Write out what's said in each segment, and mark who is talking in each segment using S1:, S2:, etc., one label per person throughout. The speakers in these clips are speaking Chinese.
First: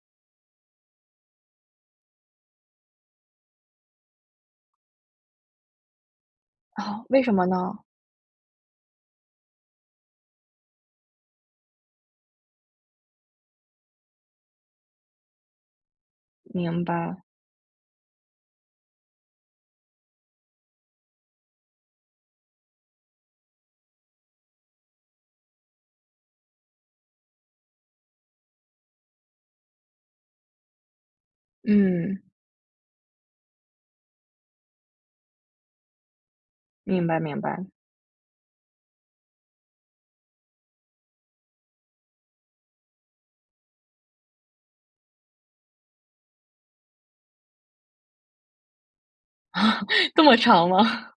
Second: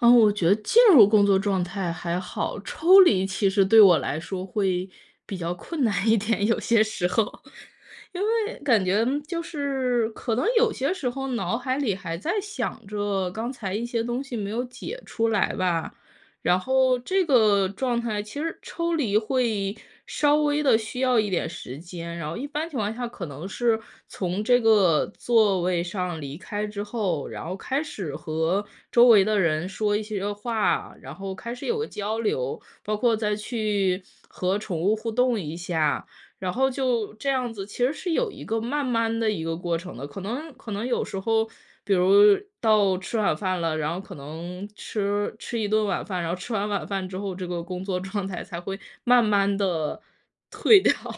S1: 嗯，我觉得进入工作状态还好，抽离其实对我来说会比较困难一点，有些
S2: 啊，
S1: 时
S2: 为什
S1: 候。
S2: 么呢？
S1: 因为感觉就是，可能有些时候脑海里还在想着，刚才一些东西没有解出来吧。然
S2: 明
S1: 后
S2: 白。
S1: 这个状态，其实抽离会稍微地需要一点时间。然后一般情况下可能是从这个座位上离开之后，然后开始和周围的人说一些话，然后开始有个交
S2: 嗯。
S1: 流。包括再去，和宠物互动一下，然后
S2: 明
S1: 就
S2: 白
S1: 这
S2: 明
S1: 样
S2: 白。
S1: 子，其实是有一个慢慢的一个过程的。可能可能有时候比如到吃晚饭了，然后可能吃吃一顿晚饭。然后吃完晚饭之后，这个工作状态才会慢慢 地
S2: 这么长
S1: 退掉。
S2: 吗？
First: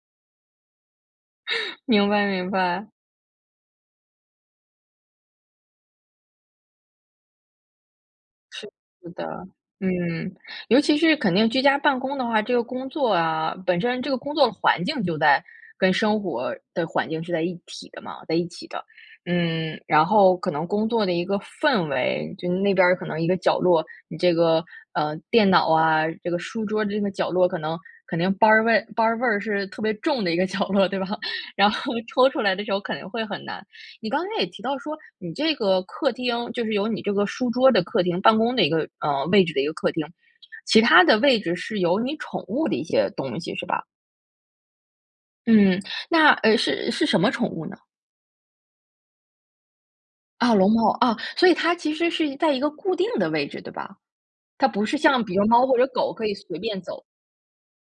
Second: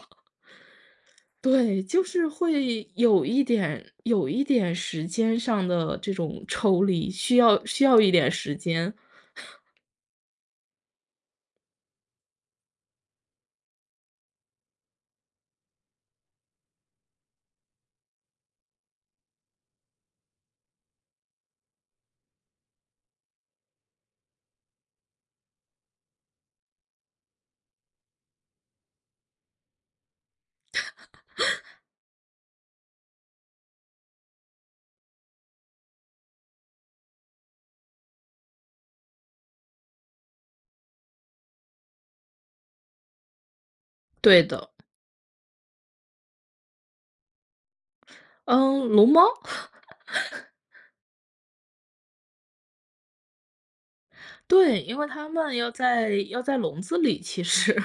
S1: 对，就
S2: 明白
S1: 是
S2: 明白。
S1: 会有一点有一点时间上的这种抽离，需要需要一点时
S2: 是
S1: 间。
S2: 的，嗯。尤其是肯定居家办公的话，这个工作啊本身这个工作的环境就在跟生活的环境是在一体的嘛，在一起的。嗯，然后可能工作的一个氛围。就是那边儿可能一个角落，你这个，嗯，电脑啊，这个书桌的这个角落，可能肯定班儿味班儿味是特别重的一个角落对吧？然 后抽出来的时候肯定会很难。你刚才也提到说你这个客厅，就是有你这个书桌的客厅办公的一个，嗯，位置的一个客厅，其他的位置是有你宠物的一些东西是吧？
S1: 对的。
S2: 嗯，那，呃，是是什么宠物呢？
S1: 嗯，龙猫？
S2: 啊，龙猫，啊。所以它其实是一在一个固定的位置，对吧？它
S1: 对，
S2: 不
S1: 因
S2: 是
S1: 为
S2: 像
S1: 它
S2: 比如
S1: 们
S2: 猫
S1: 要
S2: 或者
S1: 在
S2: 狗可以
S1: 要在
S2: 随
S1: 笼
S2: 便
S1: 子
S2: 走。
S1: 里，其实。